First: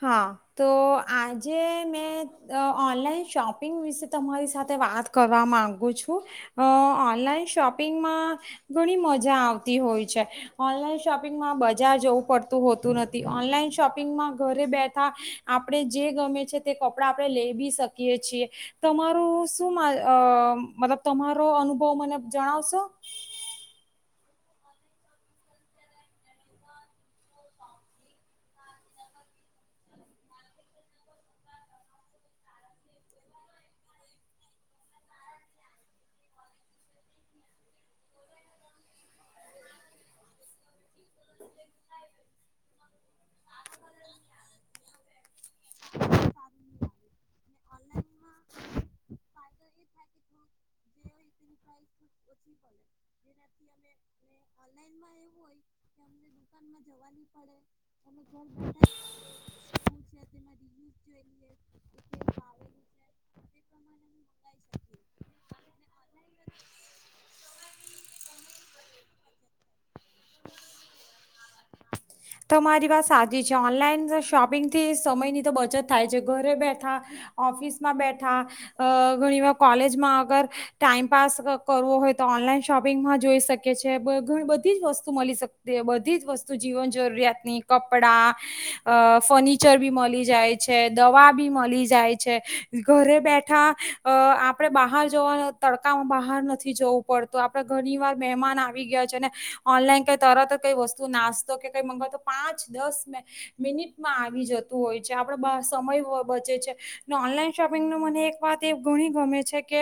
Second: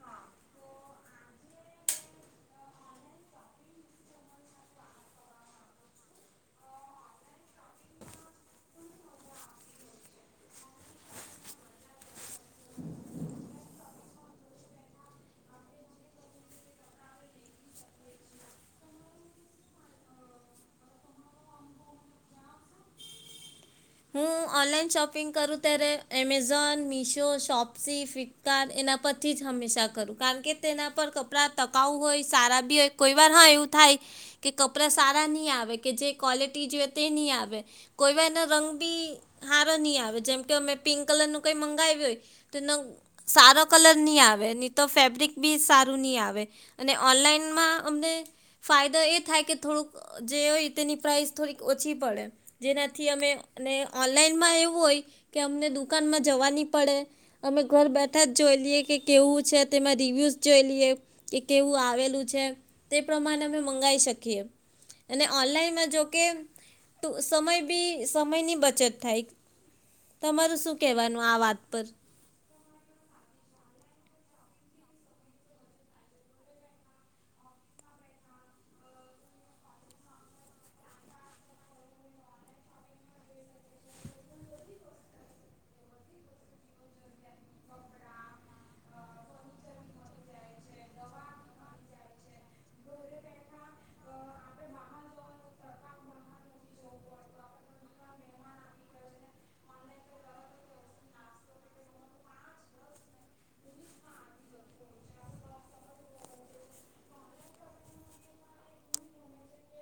હા તો આજે મેં ઓનલાઈન શોપિંગ વિશે તમારી સાથે વાત કરવા માગું છું અ ઓનલાઈન શોપિંગમાં ગણી મજા આવતી હોઉએ છે ઓનલાઇન શોપિંગ મા બજાર જવું પડતું હોતું નથી ઓનલાઇન શો શોપિંગમાં ઘરે બેઠા આપણે જે ગમે છે તે કપડા આપણે લેવીભી શકીયે છે તમારું શુ મા અ મતલબ તમારો અનુભવ મને જડાવશો હું ઓનલાઈન શોપિંગ કરું ત્યારે એમેઝોન, મીશો, શોપ્સી, ફ્લિપકાર્ટ એના પરથી જ હંમેશા કરું કારણ કે તેના પર કપડાં ટકાઉ હોયે સારા ભી હોયે હા કોઈ વાર હા એવુ થાયે કે કપડાં સારા ની આવે કે જે કોલીટી જે ટે ની આવે કોઈ વર રંગ બી હારો નહી આવે જેમકે અમે પિંક કલર નું કઈ મગાવ્યુ હોયે તો સારો કલર ની આવે ની તો ફરબ્રિક ભી સારો ની આવે એને ઓનલાઇન મા અમને ફાયદા એ થાય કે થોડુંક જે હોય તેની પ્રાઇસ થોડીક છી પડે જેનાથી અમે અને ઓનલાઈન મા એવું હોયે કે અમને દુકાન મા જવા ની પડે અમે ધર બેઠાજ જોઈલીયે કે કેવું છે તેમાં રિયુંજ જોયે લિયે એ કેવું આવે લુ છે તે પ્રમાણે અમે મંગાઈ શકીયે એને ઓનલાઇન મા જો કે ટુ સમય ભી સમયની બચત થાયે તમારું સુ કેવું આ વાત પર ઓનલઈ શોપિંગ થી સમય ની બચત તો થાયે છે ધરે બેઠા ઓફિસ મા બેઠા અ ગણીવાર કૉલેગમા અગર ટાઈમેપાસ કરવો હોય તો ઓનલાઈન શોપિંગમાં જોઈ શકી નથી જવું પડતું આપણે ઘણી વાર મહેમાન આવી ગયા છે અને ઓનલાઈન ક તરત જ કઈ વસ્તુ નાસ્તો કે ક મંગાવતો પાંચ દસ મિનિટમાં આવી જતું હોય છે આપ સમય બચે છે ઓનલાઈન શોપિંગ ન મને એક વાત એ ગણી ગમે છે કે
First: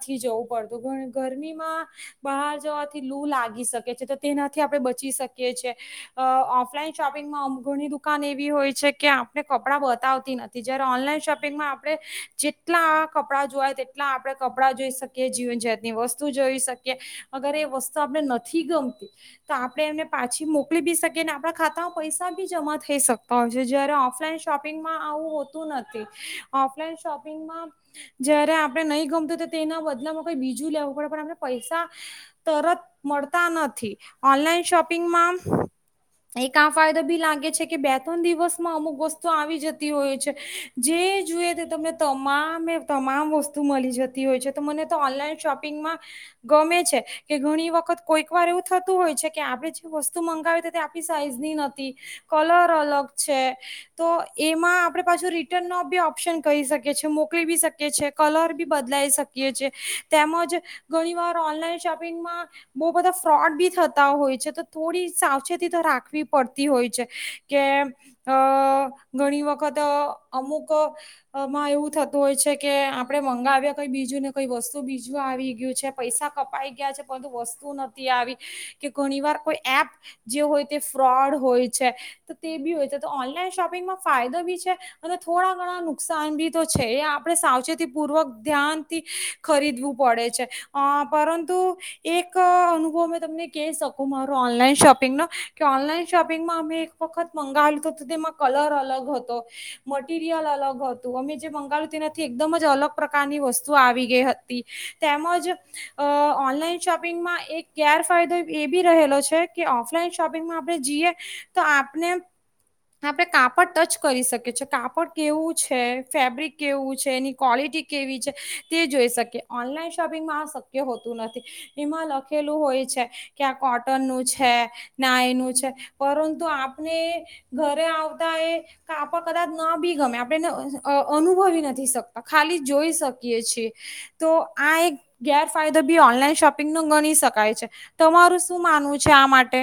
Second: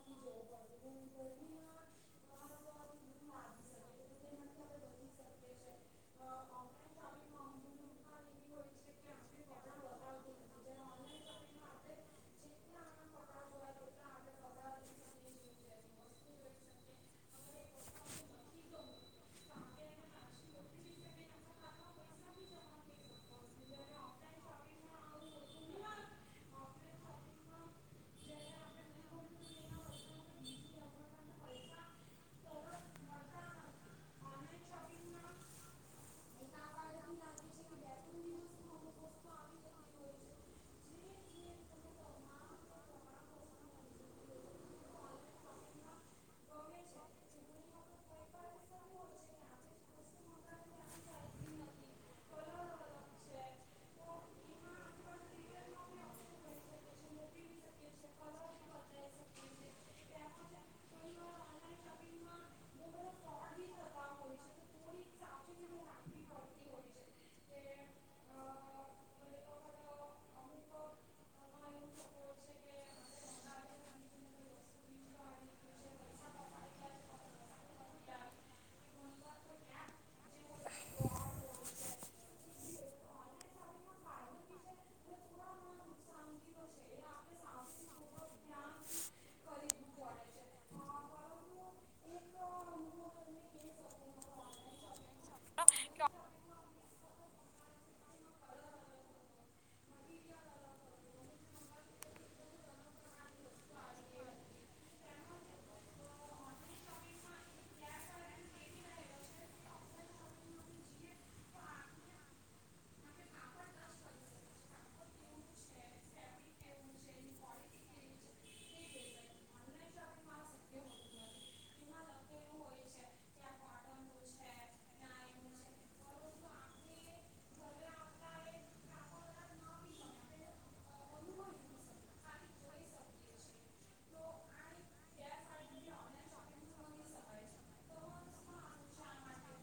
નથી જવું પડતું ગરમી મા બહાર જવા થી લુ લાગી શકે છે તો તેના થી આપડે બચી શકીયે છયેએ ઓ ઓફલાઈન શોપિંગ મા ઘળી એવી હોયે છે કે આપણને કપડા બાતવતી નથી જયારે ઓનલાઈન શોપિંગ મા આપણે જેટલા કપડાં જોયે તેટલા આપણે કપડાં કપડાં જોઈ શકીએ જીવન જાતની વસ્તુ જોઈ શકીએ અગર એ વસ્તુ આપડને નથી ગમતી તો આપણે પાછી મુકલી ભી શકીયે ને આપણા ખાતા મા પૈસા ભી જમા થયે પહોંચે છે જયારે ઓફ્લાઇન શોપિંગ મા આવું હોતું નથી ઓફ્લાઇન શોપિંગ મા જયારે આપણે નહીં ગમતું તેના બદલામાં કઈ બીજું લેવું પડે પણ આપને પૈસા તરત મળતા નથી ઓનલાઈન શોપિંગમાં એક આ ફસાયદો ભી લાગે છે કે બે ત્રણ દિવસ મા અમુક વસ્તુઓ આવી જતી હોયે છે જે જુએ તે તમામ એ તમામ હોય છે તો મને તો ઓનલાઈન શોપિંગમાં ગમે છે કે ગણી વખત કોઈક વર એવુ થતું હોયે છે કે આપણે જે વસ્તુ મંગાવે તે આપણી સાઈઝ ની નથી કલર અલગ છે તો એમાં આપણે પાછો રિટર્ન નો ભી ઓપ્શન કરી શકીયે છે મોકલી ભી શકીયે છે કલર ભી લઈ શકીએ છીએ તેમજ ધણી વર ઓનલાઇન શોપિંગ મા બો બધા ફ્રોડ ભી થતા હોયે છે તો થોડી સાવચેતી તો રાખવી પડતી હોયે છે કે અ કઈ બીજું ને કઈ વસ્તુ બીજું આવી ગયું છે પૈસા કપાય ગયા છે કોઈ વસ્તુ નથી આવી કે ધણીવાર કોઈ એપ જે હોયે છે તે ફ્રોડ હોયે છે તો તે ભી હોયે છે તો ઓનલાઇન શિપિંગ મા ફાયદો ભી છે ને નું ધ્યાનથી ખરીદવું પડે છે અ પરંતુ એક અનુભવ તમને કઈ શકું મારું ઓનલાઇન શોપિંગ નો કે ઓનલાઇન શોપિંગ મા અમે એક વક્ત મંગાયું તો તેમાં કલર અલગ હતો મટીરીયલ અલગ હતું અમે જે મંગાયેલું એનાથી અલગ જ પ્રકારની વસ્તુ આવી ગઈ હતી તેમજ અ ઓનલાઈન શોપિંગ મા એક ગેરફાયદો એક એ ભી રહેલો છે કે ઓફલાઈન શોપિંગ મા જીયે તો આપણે આપણે કાપડ ટચ્ચ કરી શકીયે છે કાપડ કેવું છે ફેબ્રીક કેવું છે તએની કોલિટી કેવી છે? તે જોઈ શકીએ ઓનલાઈન શોપિંગમાં આ શક્ય હોતું નથી એમાં લખેલું હોય છે કે આ કોટનનું છે ના એનું છે પરંતુ આપણે ઘરે આવતા એ કાપડ કદાચ ના બી ગમે આપણેને અ અનુભવી નથી સકતા ખાલી જોઈ શકીએ છીએ તો આ એક ગેરફાયદો બી ઓનલાઈન શોપિંગ ન ગણી શકાય છે. તમારુ શુ માનવું છે આ માટે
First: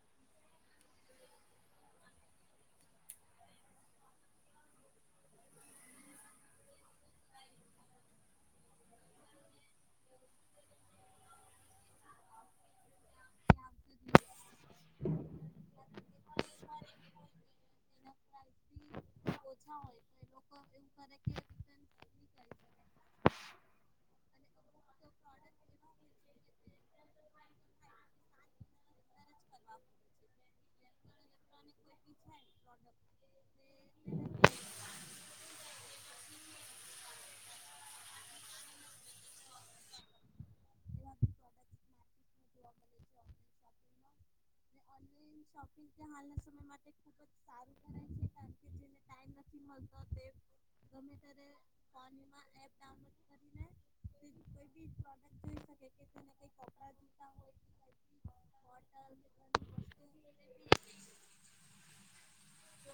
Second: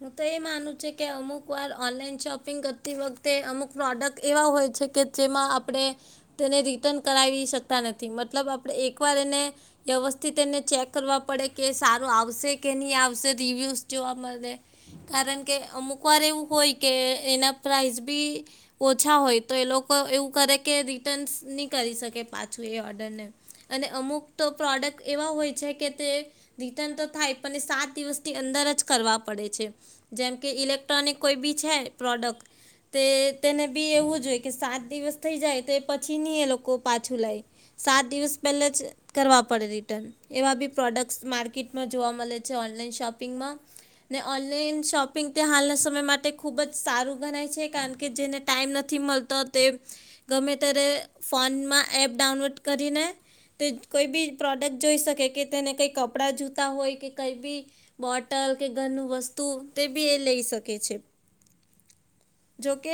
હું તો એ માનું છું કે અમુક વાર ઓનલાઇન શોપિંગ કરતી વખતે અમુક પ્રોડક્ટ એવા હોય છે કે જેમાં આપણે રિટર્ન કરાવી શકતા નથી મતલબ એકવાર એને વ્યવસ્થિત એને ચેક કરવા પડે કે એ સારું આવશે કે ની આવશે રીવ્યુસ જોવા મળે કારણ કે અમુક વાર એવું હોય કે એના પ્રાઇઝ બી ઓછા હોય તો એ લોકો એવું કરે કે રીટન્સ ની કરે કરી શકે પાછું એ ઓર્ડરને અને અમુક તો પ્રોડક્ટ એવા હોય છે કે તે રિટર્ન તો થાય પણ એ સાત દિવસની અંદર જ કરવા પડે. પડે છે જેમ કે ઇલેક્ટ્રોનિક કોઈ બી છે પ્રોડક્ટ તે તેને બી એવું જોઈ કે સાત દિવસ થઈ જાય તે પછી ન એ લોકો પાછું લાય. સાત દિવસ પહેલા જ કરવા પડે રિટર્ન એવા બી પ્રોડક્ટસ માર્કેટમાં જોવા મળે છે ઓનલાઇન શોપિંગમાં ને ઓનલાઈન શોપ શપિંગ ત હાલ ના સમય માટે ખૂબ જ સારું ગણાય છે, કારણ કે જેને ટાઈમ નથી મળતો તે ગમે ત્યારે ફોન માં એપ ડાઉનલોડ કરીને તે કોઈ પણ પ્રોડક્ટ જોઈ શકે કે તેને કંઈ કપડાં જોઈતા હોય કે કઈ બી બોટલ કે વસ્તુ બી એ લઈ શકે છે. જોકે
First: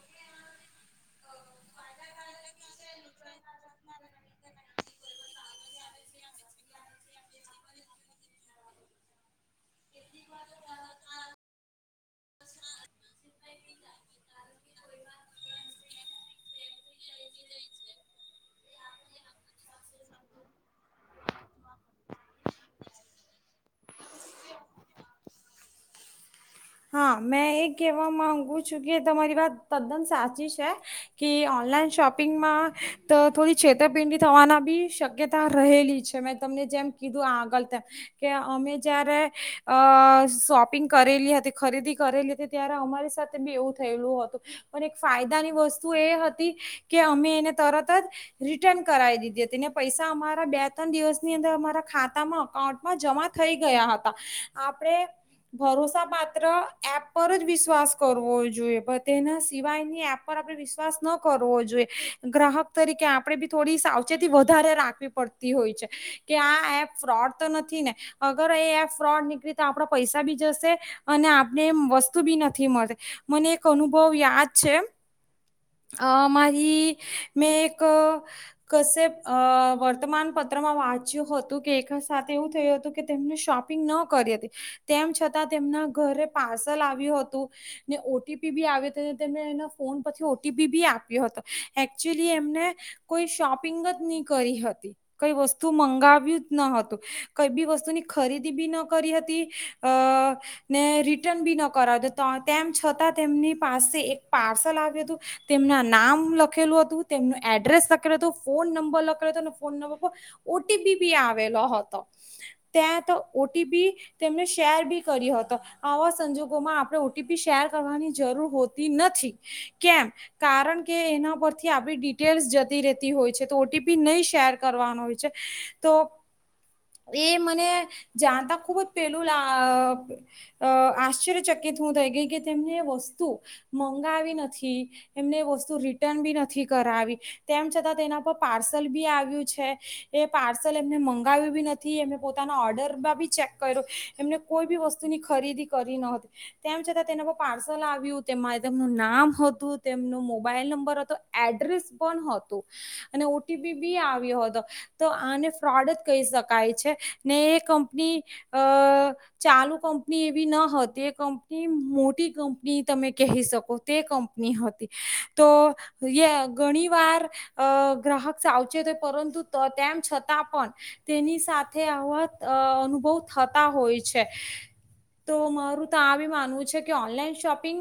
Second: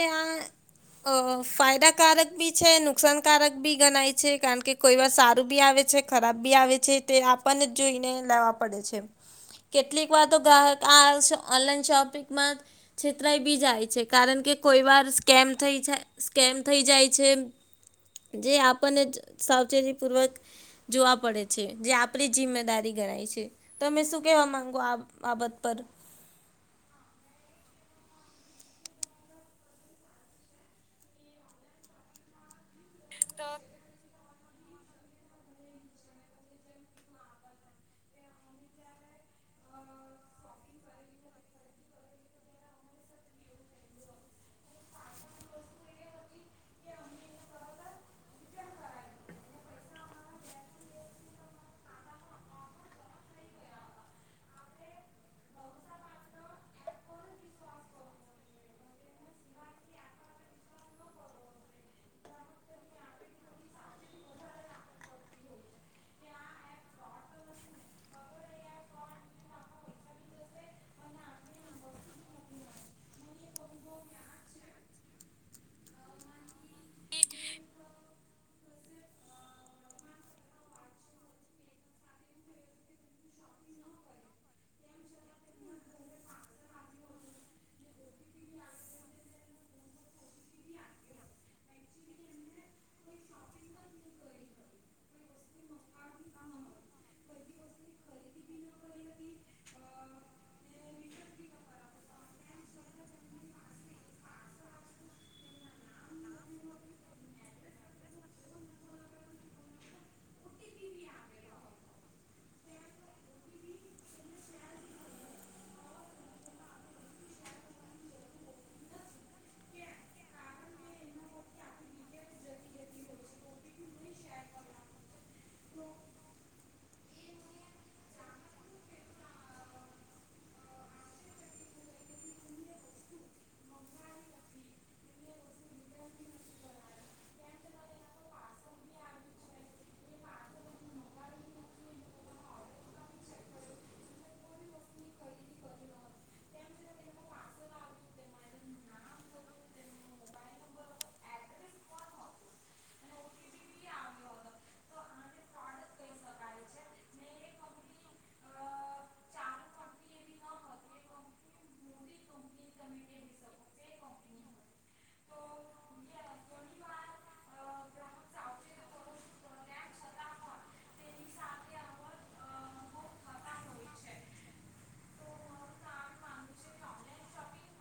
આ ફાયદાકારક બી છે નુકસાનકારક બી ગણાય છે કારણ કે કોઈ વાર સારું બી આવે છે ખરાબ બી આવે છે તે આપણને જ જોઈને લેવા પડે છે કેટલીક વાર તો ગ્રાહક આ ઓનલાઈન શોપિંગમાં છેતરાઈ બી જાય છે કારણ કે કોઈ વાર સ્કેમ થઈ જાય સ્કેમ થઈ જાય છે જે આપણને સાવચેતીપૂર્વક જોવા પડે છે જે આપણી જિમ્મેદારી ગણાય છે. તમે શું કહેવા માંગો આ બાબત વિશે? ઉપર હા મેં એ કેહેવા માંગુ છું, કે તમારી વાત તદ્દન સાચી છે કે ઓનલાઈન શોપિંગમાં ત થોડી છેેતપીંડી થવા બી શક્યતા રહેલી છે, મેં તમને જેમ કીધું આગળ તેમ કે અમે જયારે અ શોપિંગ કરેલી હતી. ખરીદી કરેલી હતી ત્યારે અમારી સાથે બી એવું થયેલું હતું પણ એક ફાયદાની વસ્તુ એ હતી કે અમે એને તરત જ રિટર્ન કરાવી દીધી હતી પૈસા અમારા બે ત્રણ દિવસની અંદર અમારા ખાતામાં અઉન્ટમાં જમા થઈ ગયા હતા. આપણે ભરોસા માત્ર એપ પર જ વિશ્વાસ કરવો જોઈએ પણ તેના સિવાયની એપ પર આપે વિશ્વાસ ન કરવો જોઈએ ગ્રાહક તરીકે આપે બી થોડી સાવચેતી વધારે રાખવી પડતી હોય છે, કે આ એપ ફ્રોડ તો નથી ને અગર એ એપ ફ્રોડ નીકળી તો આપડા પૈસા બી જશે અને આપને વસ્તુ બી નથી મળતી મને એક અનુભવ યાદ છે મારી મેં એક કશે અ વર્તમાન પત્રમાં વાંચ્યું હતું કે એક સાથે એવું થયું હતું કે તેમને શોપિંગ ન કરી હતી તેમ છતાં તેમના ઘરે પાર્સલ આવ્યું હતું ને ઓ ટી પી બી આવ હતી ત એના ફોન પરથી ઓ ટી પી બી આપ્યો હતો એકચુલી એમને કોઈ શોપિંગ જ નહી કરી હતી કઈ વસ્તુ મંગાવ્યું જ ન હતું, કઈ બી વસ્તુની ખરીદી બી ન કરી હતી. અ ને રિટર્ન બી ન કરાવ તેમ છતાં તેમની પાસે એક પાર્સલ આવ્યું હતું. તેમના નામ લખેલું હતું, તેમનું એડ્રેસ લખેલું હતું, ફોન નંબર લખેલો હતો, ફોન નંબર પર ઓ ટી પી બી આવેલો હતો. ત્યાં તો ઓ ટી પી તેમને શેર બી કર્યો હતો. આવા સંજોગોમાં આપણે ઓ ટી પી શેર કરવાની જરૂર હોતી નથી કેમ કારણ કે એના પરથી આપડી ડિટેલ્સ જતી રહેતી હોય છે તો ઓ ટી પી નહી શેર કરવાનું હોય છે તો એ મને જાણતા ખુબ જ પેલું અ આશ્ચર્યચકિત હું થઈ ગઈ કે તેમને એ વસ્તુ મંગાવી નથી, એમને એ વસ્તુ રિટર્ન બી નથી કરાવી, તેમ છતાં તેના પર પાર્સલ બી આવ્યું છે એ પાર્સલ એમને મંગાવ્યું બી નથી એ પોતાના ઓર્ડરમાં બી ચેક કર્યો એમને કોઈ બી વસ્તુ ખરીદી કરી ન હતી તેમ છતાં તેના પર પાર્સલ આવ્યું તેમાં તેમનું નામ હતું, તેમનું મોબાઈલ નંબર હતો, એડ્રેસ પણ હતું અને ઓ ટી પી બી આવ્યો હતો તો આને ફ્રોડ જ કહી શકાય છે ને એ કંપની અ ચાલુ કંપની એવી ન હતી એ કંપની મોટી કંપની તમે કહી શકો તે કંપની હતી તો ઘણી વાર ગ્રાહક સાવચત પરંતુ તેમ છતાં પણ તેની સાથે આવા અનુભવ થતા હોય છે. તો મારું તો આ બી માનવું છે કે ઓનલાઈન શોપિંગ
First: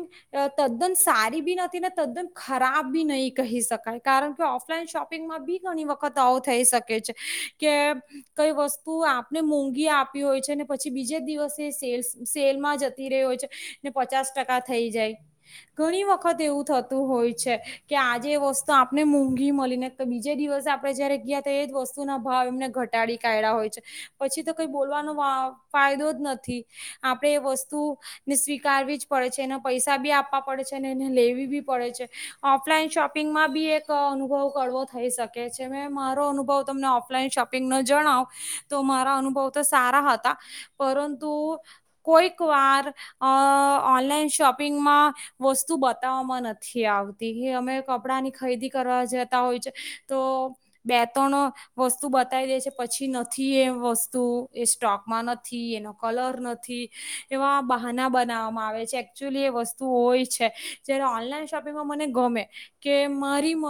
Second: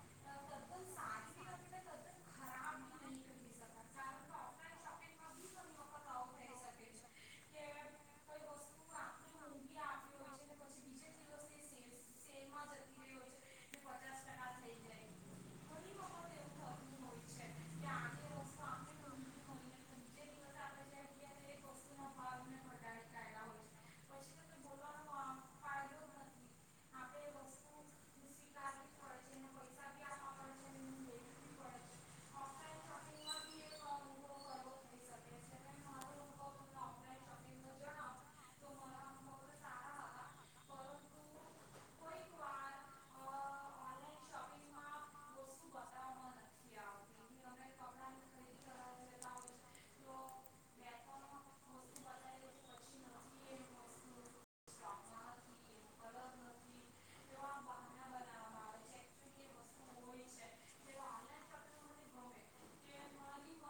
તદ્દન સારી બી નથી ને તદ્દન ખરાબ બી નહીં કહી શકાય કારણ કે ઓફલાઈન શોપિંગમાં બી ઘણી વખત આવો થઈ શકે છે કે કઈ વસ્તુ આપને મોંઘી આપી હોય છે ને પછી બીજે દિવસ સેલમાં જતી રહી હોય છે ને પચાસ ટકા થઈ જાય. ઘણી વખત એવું થતું હોય છે કે આજે વસ્તુ આપને મોંઘી મળીને, બીજે દિવસે આપણે જયારે ગયા ત એ જ વસ્તુ ના ભાવ એમને ઘટાડી કાઢ્યા હોય છે પછી તો કઈ બોલવાનો ફાયદો જ નથી. આપણે એ વસ્તુને સ્વીકારવી જ પડે છે એને પૈસા બી આપવા પડે છે અને એને લેવી બી પડે છે ઓફલાઈન શોપિંગમાં બી એક અનુભવ કડવો થઈ શકે છે મે મારો અનુભવ તમને ઓફલાઈન શોપિંગ ન જણાવ તો મારા અનુભવ તો સારા હતા. પરંતુ કોઈક વાર અ ઓનલાઈન શોપિંગમાં વસ્તુ બતાવવામાં નથી આવતી કે અમે કપડા ની ખરીદી કરવા જતા હોય છે, તો બે ત્રણ વસ્તુ બતાવી દે છે પછી નથી એ વસ્તુ એ સ્ટોકમાં નથી એ કલર નથી એવા બહાના બનાવવામાં આવે છે એકક્ચ્યુલી એ વસ્તુ હોય છે જ્યારે ઓનલાઈન શોપિંગમાં મને ગમે કે મારી મ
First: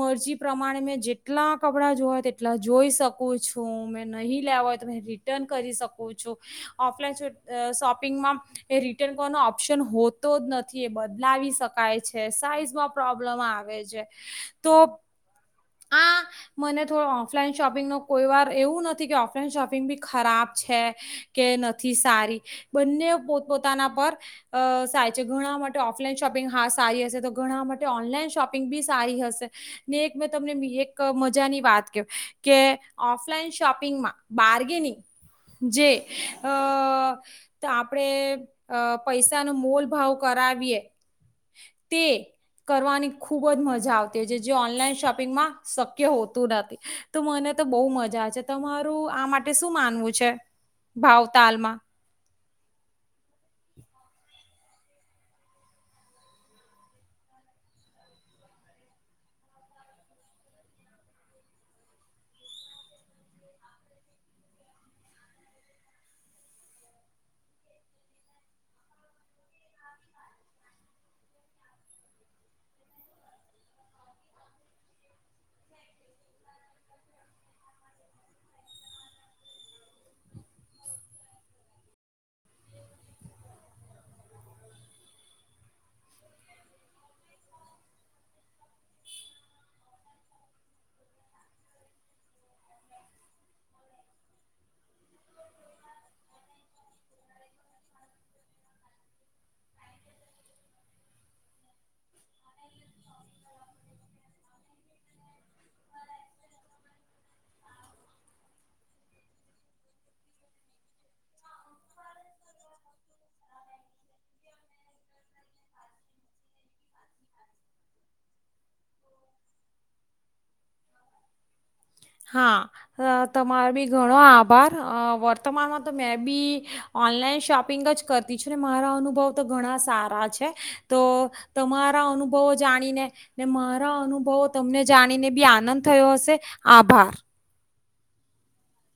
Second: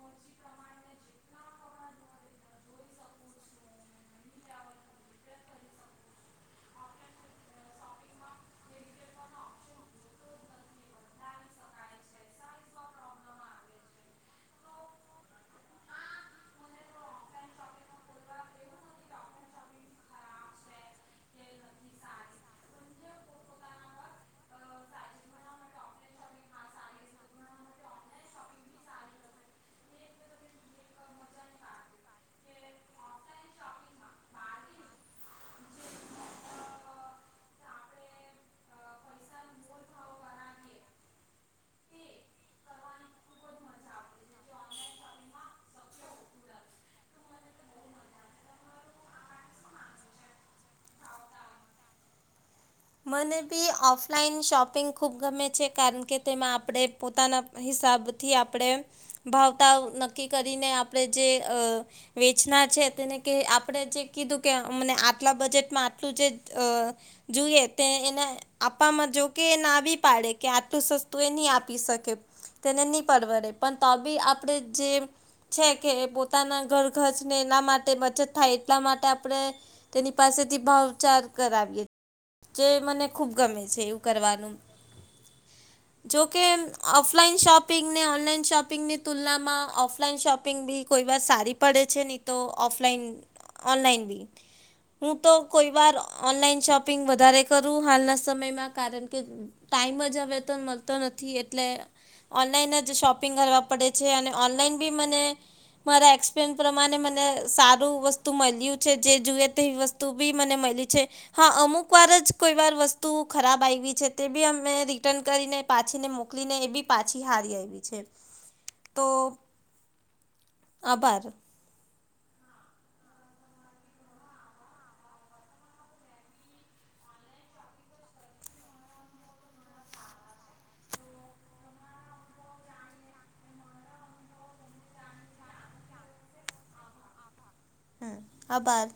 મરજી પ્રમાણે મેં જેટલા કપડાં જોવાય તેટલા જોઈ શકું છું મેં નહીં લેવા હોય તો મે રિટર્ન કરી શકું છું. ઓફલાઈન શોપિંગમાં એ રિટર્ન કરવાનો ઓપ્શન હોતો જ નથી એ બદલાવી શકાય છે સાઈઝમાં પ્રોબ્લમ આવે છે તો આ મને થોડો ઓફલાઈન શોપિંગ ન કોઈ વાર એવું નથી કે ઓફલાઈન શોપિંગ બી ખરાબ છે. કે નથી સારી બંને પોતપોતાના પર સાય છે ઘણા માટે ઓફલાઈન શોપિંગ હા સારી હશે તો ઘણા માટે ઓનલાઈન શોપિંગ બી સારી હશે ને એક મેં તમને એક મજાની વાત ક કે ઓફલાઈન શોપિંગમાં બાર્ગેનિંગ જે અ તો આપણેે પૈસા ન મોલ ભાવ કરાવીએ તે કરવાની ખુબ જ મજા આવતી હોય છે જે ઓનલાઈન શોપિંગમાં શક્ય હોતું નથી તો મને તો બહ મજા આવે છે. તમારું આ માટે શું માનવું છે? ભાવ તાલમાં મને બી ઓફલાઈન શોપિંગ ખૂબ ગમે છે કારણ કે તેમાં આપણે પોતાના હિસાબથી આપણે ભાવતા નક્કી કરીને આપણે જે વેચનાર છે તેને આપણે જે કીધું કે મને આટલા બજેટમાં આટલું જે જોઈએ તે એને આપવામાં જો કે એ ના આવી પાડે કે આટલું સસ્તું એ નહી આપી શકે તેને નહી પરવડે પણ તબી આપણે જે છે કે પોતાના ઘરગજને એના માટે બચત થાય એટલા માટે આપણે તેની પાસેથી ભાવચાર કરાવીએ. જે મને ખુબ ગમે છે, એવું કરવાનું જોકે ઓફલાઈન શોપિંગને ઓનલાઈન શોપિંગની તુલનામાં ઓફલાઈન શોપિંગ બી કોઈ વાર સારી પડે છે, નહી તોફ ઓનલાઈન બી હું તો કોઈ વાર ઓનલાન શોપ શપિંગ વધારે કરું હાલના સમયમાં કારણ કે ટાઈમ જ હવે તો મળતો નથી એટલે ઓનલાઈન જ શોપિંગ કરવા પડે છે અને ઓનલાઈન બી મને મારા એક્સપિરયન્સ પ્રમાણે મને સારું વસ્તુ મળ્યું છે જે જુએ તે વસ્તુ બી મને મળી છે હા અમુક અમુક વાર જ કોઈ વાર વસ્તુ ખરાબ આવી છે તે બી અમે રિટર્ન કરીને પાછીને મોકલીને એ બી પાછી હારી આવી છે. તો આભાર. હા તમારો બી ઘણો આભાર વર્તમાનમાં તો મેં બી ઓનલાઈન શોપિંગ જ કરતી છું ને મારા અનુભવ તો ઘણા સારા છે તો તમારા અનુભવો જાણીને ને મારા અનુભવો તમને જાણીને બી આનંદ થયો હશે. આભાર! હમ આભાર!